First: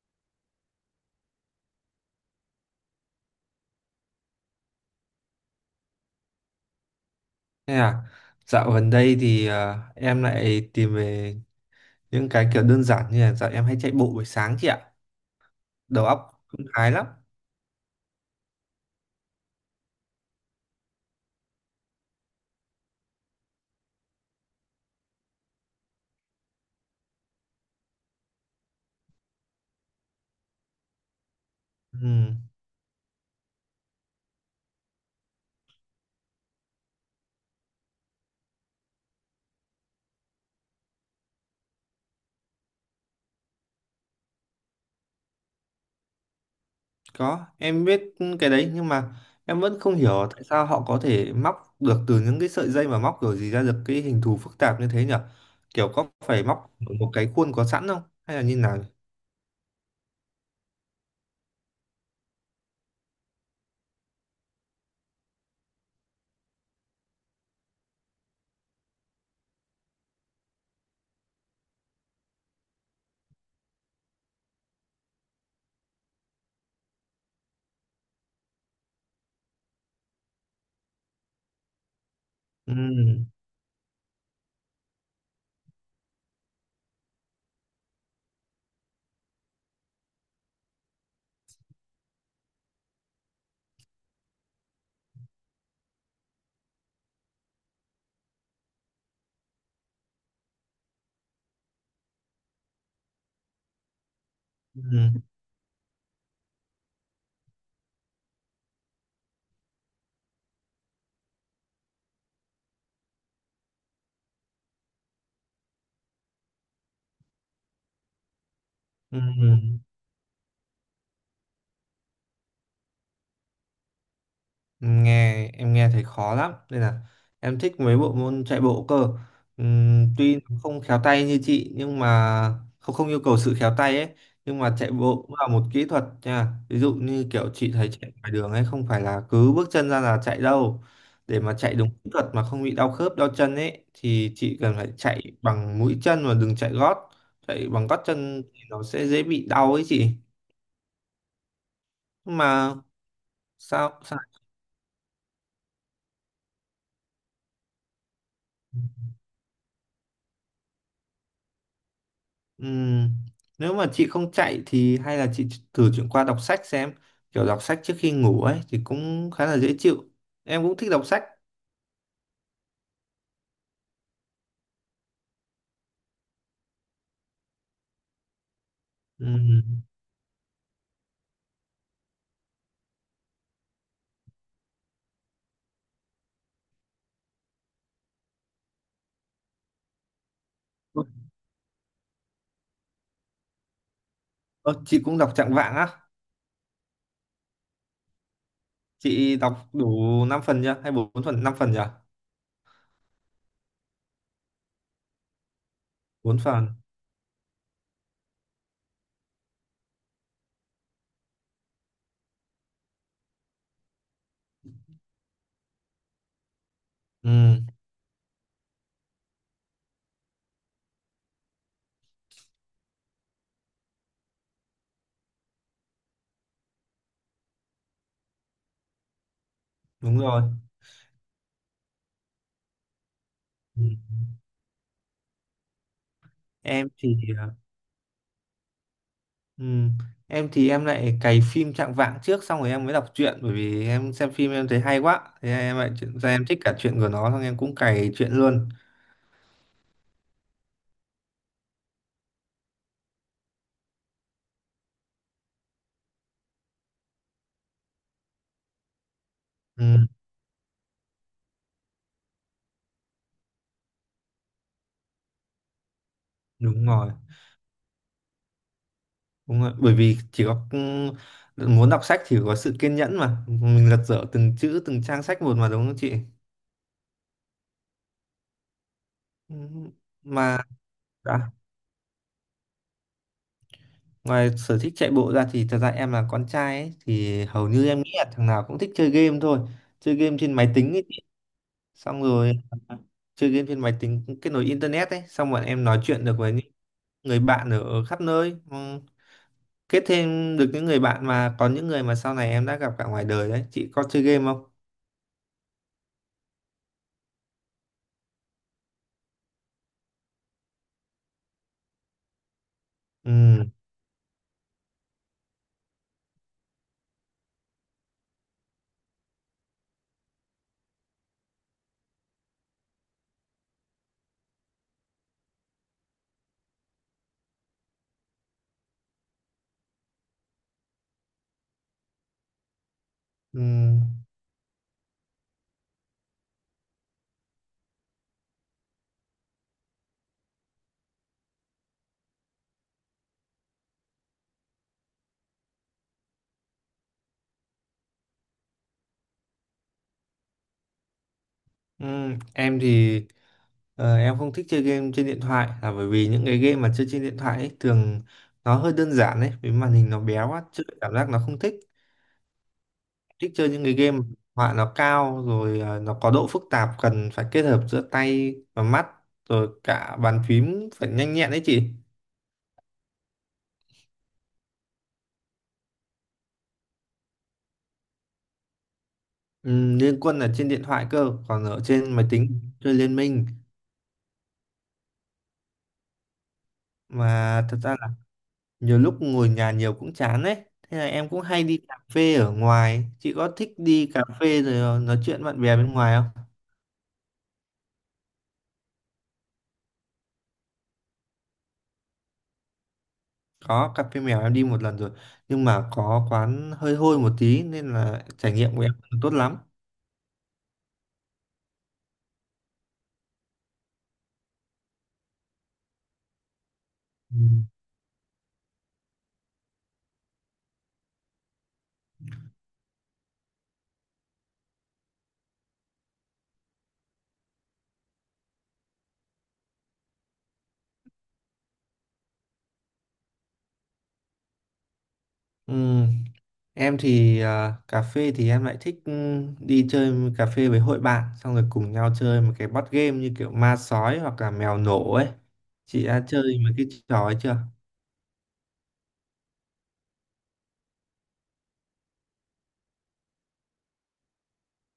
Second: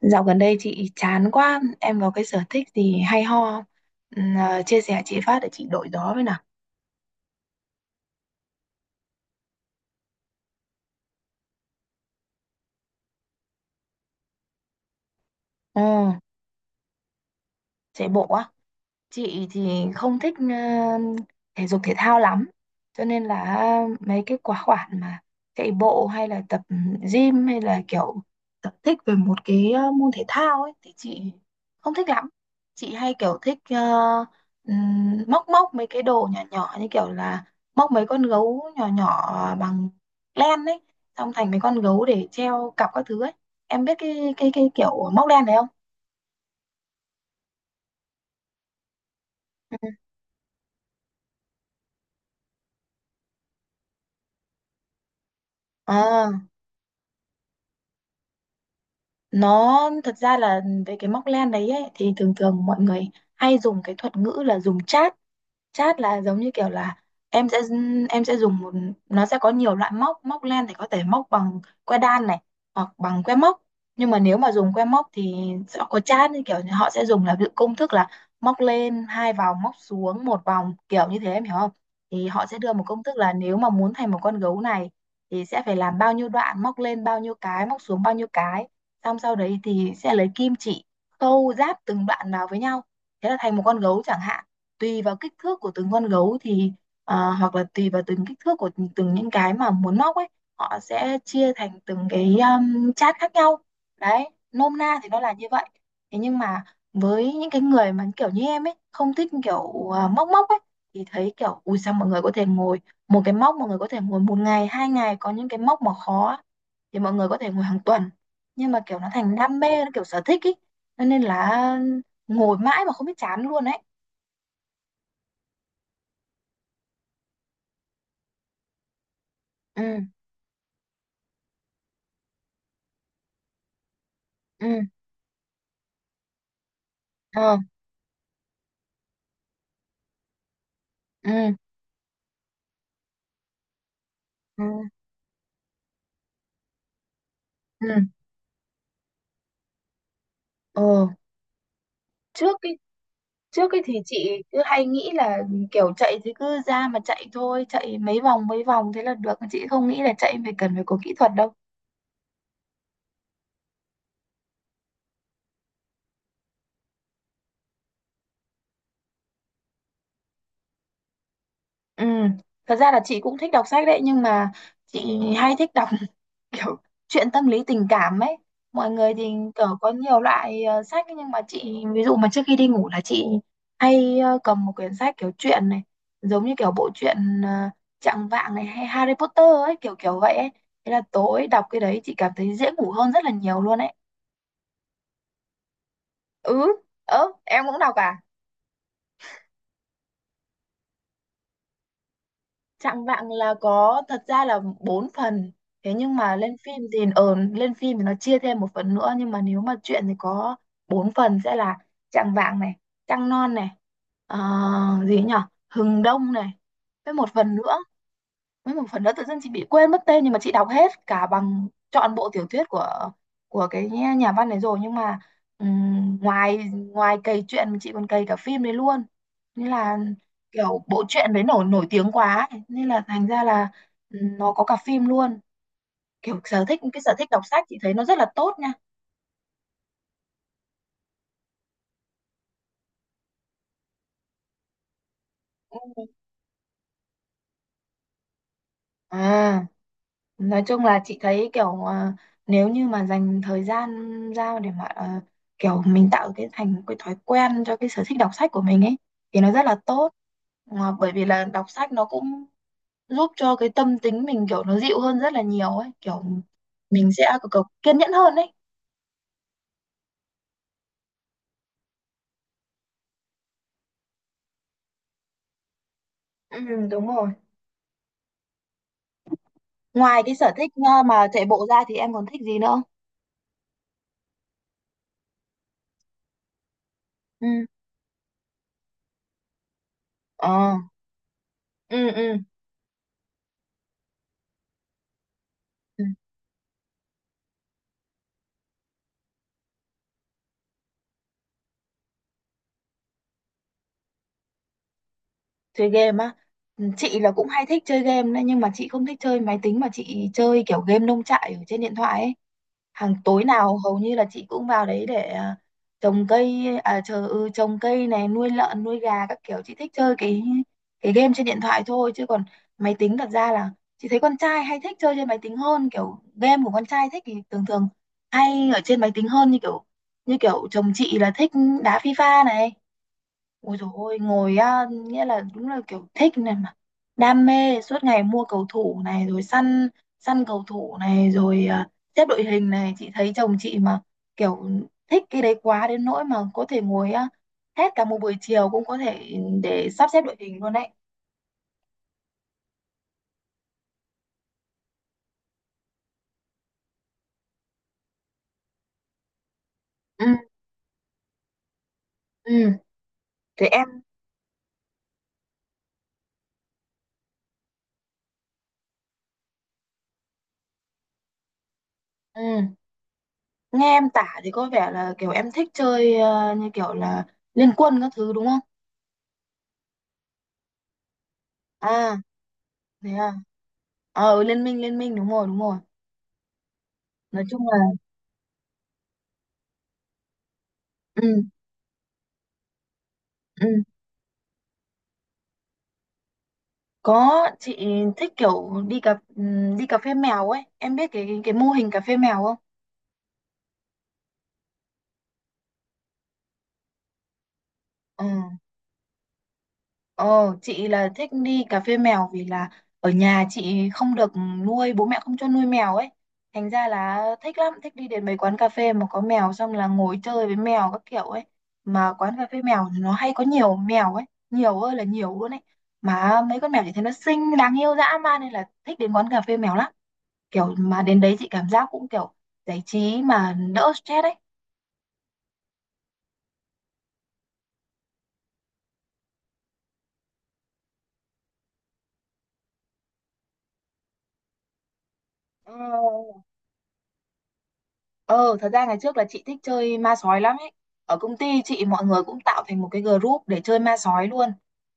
Dạo gần đây chị chán quá, em có cái sở thích gì hay ho không? Chia sẻ chị phát để chị đổi gió với nào. Thế à, Dạo gần đây thì em lại tìm về những cái kiểu đơn giản như là dạo em hay chạy bộ buổi sáng chị ạ. Ừ, Đầu óc cũng thái lắm. chạy bộ á. Chị thì không thích thể dục thể thao lắm, cho nên là mấy cái khóa khoản mà chạy bộ hay là tập gym hay là kiểu tập thích về một cái môn thể thao ấy thì chị không thích Ừ, lắm. Chị hay kiểu thích móc móc mấy cái đồ nhỏ nhỏ như kiểu là móc mấy con gấu nhỏ nhỏ bằng len ấy, xong thành mấy con gấu để treo cặp các thứ ấy. Em biết cái kiểu móc len này không? có, em biết cái đấy nhưng mà em Ừ. vẫn không hiểu tại sao họ có thể móc được từ những cái sợi dây mà móc kiểu gì ra được cái hình thù phức tạp như thế nhở? Kiểu có à phải móc ở một cái khuôn có sẵn không? Hay là như nào? nó thật ra là về cái móc len đấy ấy, thì thường thường mọi người hay dùng cái thuật ngữ là dùng chát. Chát là giống như kiểu là em sẽ dùng một, nó sẽ có nhiều loại móc, móc len thì có thể móc bằng que đan này hoặc bằng que móc. Nhưng mà nếu mà dùng que móc thì sẽ có chát, như kiểu như họ sẽ dùng là ví dụ công thức là móc lên hai vòng, móc xuống một vòng, kiểu như thế em hiểu không? Thì họ sẽ đưa Ừ, một công thức là nếu mà muốn thành một con gấu này thì sẽ phải làm bao nhiêu đoạn, móc lên bao nhiêu cái, móc xuống bao nhiêu cái, xong sau đấy thì sẽ lấy kim chỉ câu ráp từng đoạn vào với nhau, thế là thành một con gấu chẳng hạn. Tùy vào kích thước của từng con gấu thì hoặc là tùy vào từng kích thước của từng những cái mà muốn móc ấy, họ sẽ chia thành từng cái chát khác nhau. Đấy, nôm na thì ừ, nó là như vậy. Thế nhưng mà với những cái người mà kiểu như em ấy không thích kiểu móc móc ấy, thì thấy kiểu ui sao mọi người có thể ngồi một cái móc, mọi người có thể ngồi một ngày hai ngày, có những cái móc mà khó á, thì mọi người có thể ngồi hàng tuần. Nhưng mà kiểu nó ừ. thành đam Ừ. mê, nó kiểu sở thích ý. Cho nên là ngồi mãi mà không biết chán luôn ấy. Nghe em nghe thấy khó lắm nên là em thích mấy bộ môn chạy bộ cơ. Ừ. Tuy nó không khéo tay như chị nhưng mà không không yêu cầu sự khéo tay ấy. Nhưng mà Ừ. chạy bộ cũng là một kỹ thuật nha, ví dụ như kiểu Ờ. chị thấy chạy ngoài đường ấy, không phải là cứ bước chân ra là chạy đâu. Để Ừ. mà chạy đúng kỹ thuật mà không bị đau khớp đau chân ấy thì chị Ừ. cần phải chạy bằng mũi chân và đừng chạy gót. Chạy bằng gót Ừ. chân thì nó sẽ dễ bị đau ấy chị. Ờ. Nhưng trước cái mà Trước cái thì sao sao. chị cứ hay nghĩ là kiểu chạy thì cứ ra mà chạy thôi, chạy mấy vòng thế là được, chị không nghĩ là chạy phải cần phải có kỹ thuật đâu. Ừm, Nếu mà chị không chạy thì hay là chị thử chuyển qua đọc sách xem, kiểu đọc sách trước khi ngủ ấy thì cũng khá là dễ chịu. Em cũng thích đọc sách. Ừ. Thật ra là chị cũng thích đọc sách đấy, nhưng mà chị hay thích đọc kiểu chuyện tâm lý tình cảm ấy. Mọi người thì kiểu Ừm. có nhiều loại sách ấy, nhưng mà chị ví dụ mà trước khi đi ngủ là chị hay cầm một quyển sách kiểu truyện này, giống như kiểu bộ truyện, uh, Trạng Vạng này hay Harry Potter ấy, kiểu kiểu vậy ấy. Thế là Ơ, tối đọc cái đấy chị cảm thấy dễ ngủ hơn rất là nhiều luôn ấy. ơ, chị cũng đọc Trạng Vạng á? Ừ. Ớ, em cũng đọc à? Chị đọc đủ 5 phần chưa hay 4 phần, 5 phần chưa? Chạng Vạng là có, thật ra là bốn phần. Thế nhưng mà Bốn lên phần. phim thì nó chia thêm một phần nữa, nhưng mà nếu mà truyện thì có bốn phần sẽ là Chạng Vạng này, Trăng Non này, ờ, gì nhỉ, Hừng Đông này, với một phần Ừm, nữa với một phần nữa tự dưng chị bị quên mất tên, nhưng mà chị đọc hết cả bằng trọn bộ tiểu thuyết của cái nhà nhà văn này rồi. Nhưng mà ngoài ngoài cày truyện chị còn cày cả phim đấy luôn, nên là đúng rồi. kiểu bộ truyện đấy nổi nổi tiếng quá ấy. Nên là thành ra là, Ừm. Nó có cả phim luôn. Kiểu sở thích, Em cái sở thì thích đọc sách chị thấy nó rất là tốt nha. ừm, em thì em lại cày phim Trạng Vạng trước xong rồi em mới đọc truyện, bởi vì em xem phim em thấy hay quá, thế em lại Ừ. chuyển ra em thích cả truyện của nó, xong em cũng cày truyện luôn. à nói chung là chị thấy kiểu, nếu như mà dành thời gian ra để mà kiểu mình tạo cái thành cái thói quen cho cái sở thích đọc sách của mình ấy thì nó rất là Ừm, tốt. Mà bởi vì là đọc sách nó cũng giúp cho cái tâm tính mình kiểu nó dịu hơn rất là nhiều ấy, kiểu đúng mình rồi. sẽ kiểu kiên nhẫn hơn ấy. Đúng rồi. Bởi vì chỉ có muốn đọc sách thì phải có sự kiên nhẫn mà mình lật dở từng chữ từng trang sách một mà, đúng không chị? Ừ, đúng rồi. Ừ. Ngoài cái sở Mà thích mà chạy đã, bộ ra thì em còn thích gì nữa không? ngoài sở thích chạy bộ ra thì thật ra em là con trai ấy, thì Ừ. hầu như em nghĩ là thằng nào cũng thích chơi game thôi, chơi game trên máy Ờ. tính ấy chị. Ừ. Xong Ừ. rồi à, chơi game trên máy tính kết nối internet ấy, xong bọn em nói chuyện được với những người bạn ở khắp nơi. Ừ, kết thêm được những người bạn mà còn những người mà sau này em đã gặp cả ngoài đời đấy. Chị có chơi game không? Chơi game á? Ừ, chị là cũng hay thích chơi game đấy, nhưng mà chị không thích chơi máy tính mà chị chơi kiểu game nông trại ở trên điện thoại ấy. Hàng tối Ừ. nào hầu như là chị cũng vào đấy để trồng cây, à chờ, trồng cây này, nuôi lợn nuôi gà các kiểu. Chị thích chơi cái game trên điện thoại thôi, chứ còn máy tính thật ra là chị thấy con trai hay thích chơi trên máy tính hơn, kiểu game của con trai thích thì thường thường hay ở trên máy tính hơn, như kiểu chồng chị là thích đá FIFA này. Ừ. Ôi dồi ôi, ngồi á, nghĩa là đúng là kiểu thích này mà. Đam mê, suốt ngày mua cầu thủ này, rồi săn săn cầu thủ này, rồi xếp đội hình này. Chị thấy chồng chị mà kiểu thích cái đấy quá đến nỗi mà có thể ngồi á, hết cả một buổi chiều cũng có thể để sắp xếp đội hình luôn đấy. Em thì em không thích chơi game trên điện thoại là bởi vì những cái game mà chơi trên điện thoại ấy, thường nó hơi đơn giản ấy, vì màn hình nó Ừ. bé quá chơi cảm giác nó không thích. Ừ. Thích Thế chơi những em. cái game mà họa nó cao, rồi nó có độ phức tạp cần phải kết hợp giữa tay và mắt rồi cả bàn phím phải nhanh nhẹn đấy chị. Ừ. Nghe em tả thì có vẻ là kiểu em thích chơi như kiểu là Liên Quân các thứ đúng không? Liên Quân là trên điện thoại cơ, còn ở trên À, máy tính chơi thế Liên à. Minh. Ờ, ừ, Liên Minh, Liên Minh, đúng rồi, đúng rồi. Nói chung Mà là... thật ra nhiều lúc ngồi nhà nhiều cũng chán đấy, thế là Ừ. em cũng hay đi cà phê ở ngoài. Chị có Ừ. thích đi cà phê rồi nói chuyện bạn bè bên ngoài không? Có, chị thích kiểu đi cà phê mèo ấy. Em biết cái mô hình cà phê mèo không? Có cà phê mèo em đi một lần rồi, nhưng mà có quán hơi hôi một tí nên Ừ. là trải nghiệm của em không tốt lắm. Ờ, chị là thích đi cà phê mèo vì là ở nhà chị không được nuôi, bố mẹ không cho nuôi mèo ấy. Thành ra là Ừ. thích lắm, thích đi đến mấy quán cà phê mà có mèo, xong là ngồi chơi với mèo các kiểu ấy. Mà quán cà phê mèo thì nó hay có nhiều mèo ấy, nhiều ơi là nhiều luôn ấy. Mà mấy con mèo chị thấy nó xinh, đáng yêu dã man, nên là thích đến quán cà phê mèo lắm. Kiểu mà đến đấy chị cảm giác cũng kiểu giải trí mà đỡ stress ấy. Ừ, em thì cà phê thì em lại thích đi chơi cà phê với hội bạn xong rồi cùng nhau chơi một cái board game như kiểu ma sói hoặc là mèo nổ ấy. Chị đã Ờ. chơi mấy cái trò ấy chưa? Ờ, thật ra ngày trước là chị thích chơi ma sói lắm ấy. Ở công ty chị mọi người cũng tạo thành một cái group để chơi ma sói luôn.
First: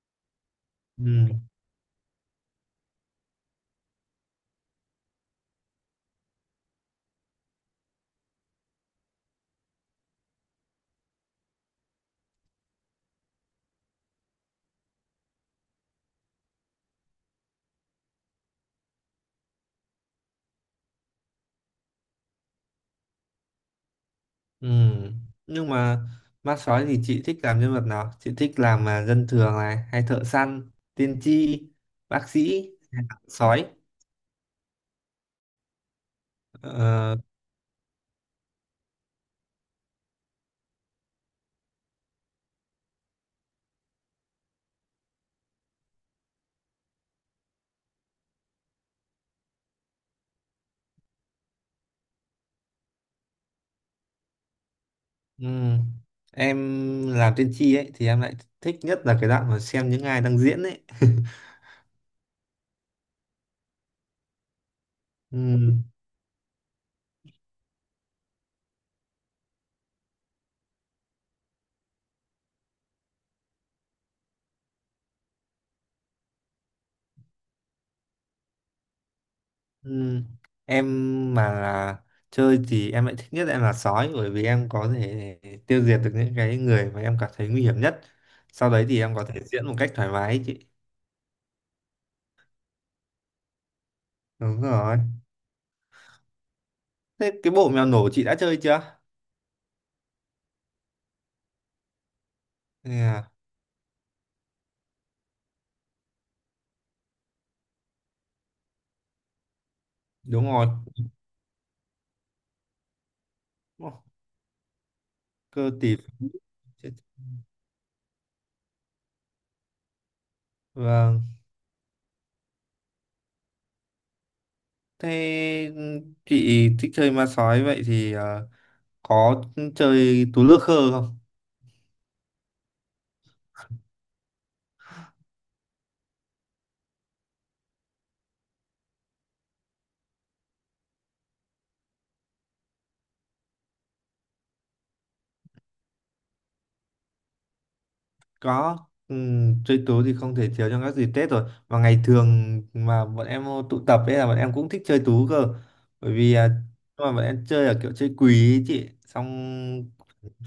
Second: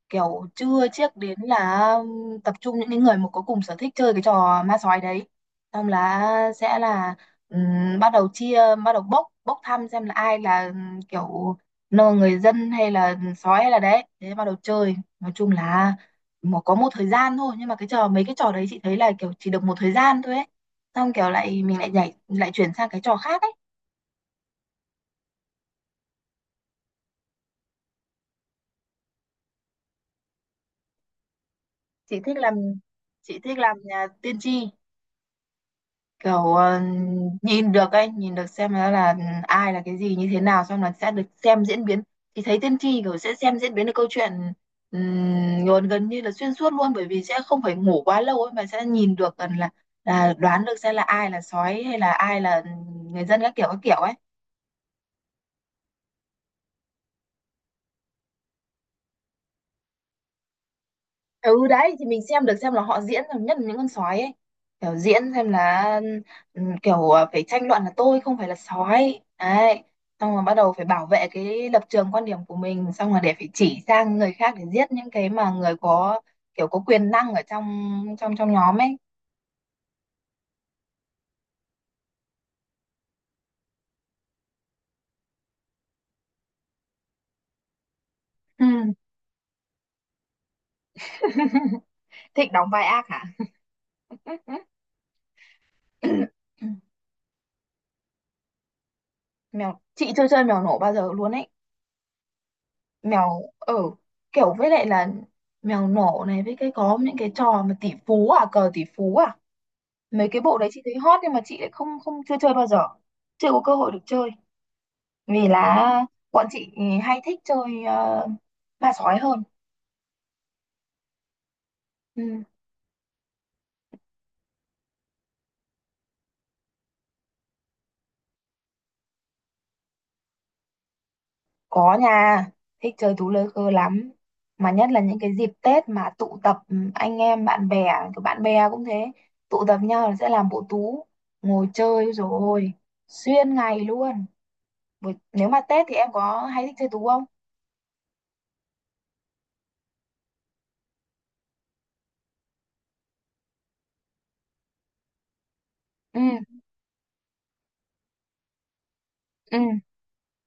Kiểu chưa chiếc đến Ừ. là tập trung những cái người mà có cùng sở thích chơi cái trò ma sói đấy. Xong là sẽ là, bắt đầu chia, bắt đầu bốc, bốc thăm xem là ai là, kiểu nô người dân hay là sói hay là đấy. Thế bắt đầu chơi. Nói chung là có một thời gian thôi. Nhưng mà cái trò mấy cái trò đấy chị thấy là kiểu chỉ được một thời gian thôi ấy, xong kiểu lại mình lại nhảy, lại chuyển sang cái trò khác ấy. Ừ. Nhưng mà ma sói thì chị thích làm nhân vật nào? Chị thích làm mà dân thường này, hay thợ săn, tiên tri, chị bác thích làm sĩ, chị thích sói. làm nhà tiên tri, kiểu Ờ, nhìn được ấy, nhìn được xem nó là ai là cái gì như thế nào, xong là sẽ được xem diễn biến, thì thấy tiên tri kiểu sẽ xem diễn biến được câu chuyện, gần gần như là xuyên suốt luôn, bởi vì sẽ không phải ngủ quá lâu ấy mà sẽ nhìn được gần là đoán được xem là ai là sói hay là ai là người dân các kiểu ấy. ừ. Em làm tiên tri ấy thì em lại thích nhất là cái đoạn mà xem những ai đang diễn ấy. Ừ, đấy thì mình xem được xem là họ diễn rồi, nhất là những con sói ấy, kiểu diễn xem Ừ. là, kiểu phải tranh luận là tôi không phải là sói đấy, xong rồi bắt đầu phải bảo vệ cái lập trường quan điểm của mình, xong rồi để phải chỉ sang người khác để giết những cái mà người có kiểu có quyền năng ở trong trong trong nhóm ấy. Ừ. Em mà là chơi thì em lại thích nhất em là sói, bởi vì em có thể tiêu diệt được những cái người mà em cảm thấy nguy hiểm nhất. Ừ. Sau đấy thì em có thể diễn một cách thoải mái ấy chị. Thích đóng vai ác hả? Đúng rồi. Thế cái bộ mèo nổ chị đã chơi chưa? Chị chưa chơi mèo nổ bao giờ luôn ấy. À, Mèo ở Kiểu với lại là mèo nổ này với cái, có những cái trò mà tỷ phú à cờ tỷ phú, mấy cái đúng bộ rồi. đấy chị thấy hot nhưng mà chị lại không không chưa chơi bao giờ, chưa có cơ hội được Ô, chơi vì Cơ tỷ là phú. bọn chị Chết. hay thích chơi ma sói hơn. Vâng. Ừ, Thế chị thích chơi ma sói vậy thì có chơi tú lơ khơ không? có, nhà thích chơi tú lơ khơ lắm, mà nhất là những cái dịp Tết mà tụ tập anh em bạn bè, kiểu bạn bè cũng thế, tụ tập nhau là sẽ làm bộ tú, ngồi chơi rồi xuyên ngày luôn. Nếu mà Tết thì em có hay thích chơi tú không? Có. Chơi tú thì không thể thiếu trong các dịp Tết rồi. Và ngày thường mà bọn em tụ tập ấy là bọn em cũng thích chơi tú cơ. Bởi Ừ. vì à, nhưng mà bọn em chơi là kiểu chơi quỳ ấy chị. Ừ. Xong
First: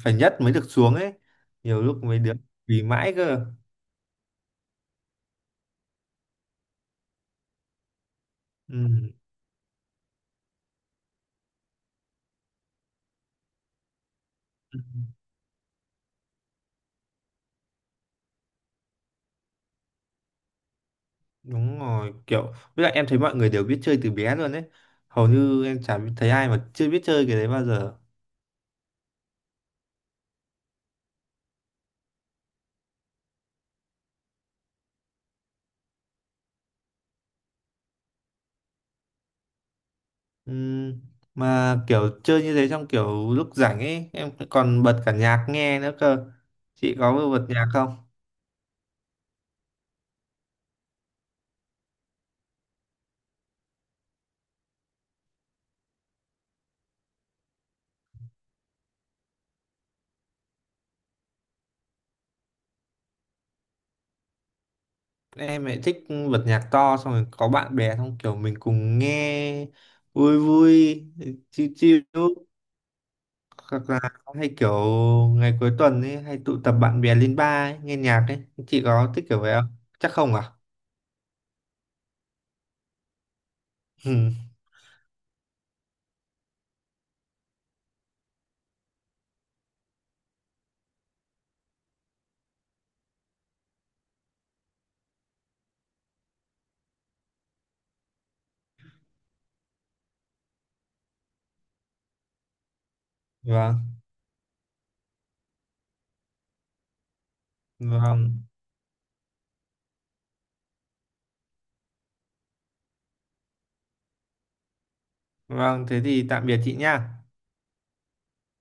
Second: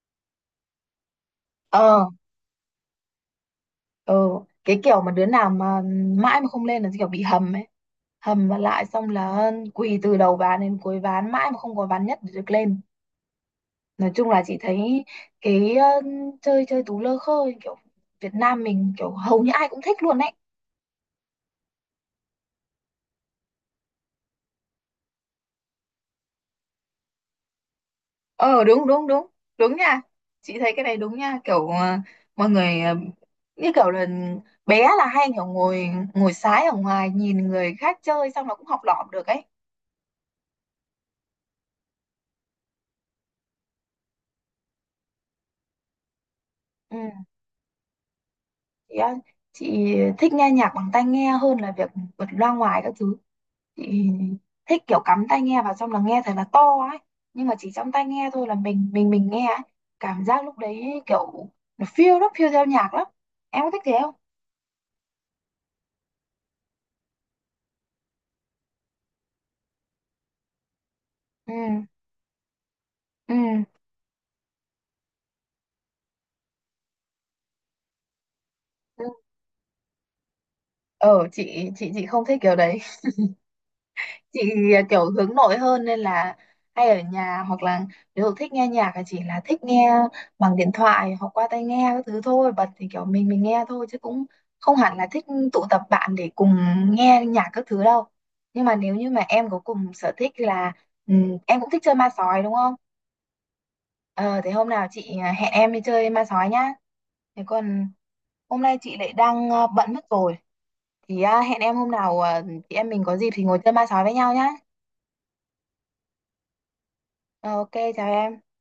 phải nhất mới được xuống ấy. Nhiều Ờ. lúc mấy đứa quỳ mãi cơ. Ờ. Cái kiểu mà đứa nào mà mãi mà không lên là kiểu bị hầm ấy, hầm mà lại xong Ừ. là quỳ từ đầu ván đến cuối ván, mãi mà không có ván nhất để được lên. Nói chung là chị thấy cái chơi chơi tú lơ khơ kiểu Việt Nam mình, kiểu hầu như ai cũng thích luôn ấy. Đúng rồi, kiểu với lại em thấy mọi người đều biết chơi từ bé luôn đấy. Hầu như em chả thấy ai mà chưa biết chơi cái đấy bao giờ. Ờ, đúng, đúng, đúng, đúng nha. Chị thấy cái này đúng nha, kiểu mọi người như kiểu là bé là hay kiểu ngồi ngồi sái ở ngoài nhìn người khác chơi, xong nó cũng học lỏm được ấy. Ừm, mà kiểu chơi như thế trong kiểu lúc rảnh ấy, em còn bật cả nhạc nghe nữa cơ. Chị Ừ, có bật nhạc không? chị, á- chị thích nghe nhạc bằng tai nghe hơn là việc bật loa ngoài các thứ. Chị thích kiểu cắm tai nghe vào xong là nghe thật là to ấy, nhưng mà chỉ trong tai nghe thôi là mình nghe ấy. Cảm giác lúc đấy kiểu nó phiêu lắm, phiêu theo nhạc lắm. Em có thích thế không? Em lại thích bật nhạc to xong rồi có bạn bè xong kiểu mình cùng nghe, vui vui, Ừ. chill chill, Ừ. hoặc là hay kiểu ngày cuối tuần ấy hay tụ tập bạn bè lên bar ấy, nghe nhạc ấy. Chị Ừ. có thích kiểu vậy không? Chắc không à? Ờ, chị không thích kiểu đấy. Ừ. Chị kiểu hướng nội hơn nên là hay ở nhà, hoặc là nếu thích nghe nhạc thì chỉ là thích nghe bằng điện thoại hoặc qua tai nghe các thứ thôi, bật thì kiểu mình nghe thôi chứ cũng không hẳn là thích tụ tập bạn để cùng nghe nhạc các thứ đâu. Nhưng mà nếu như mà em có cùng sở thích là, em cũng thích chơi ma sói đúng không? Vâng. Ờ, thế hôm nào chị hẹn em đi chơi ma sói nhá. Thế còn Vâng, hôm nay chị lại đang bận mất rồi. Thì hẹn em hôm nào, chị em mình có dịp thì ngồi chơi ma sói với nhau nhá. vâng, thế thì tạm biệt chị nha. Ờ, ok, chào em.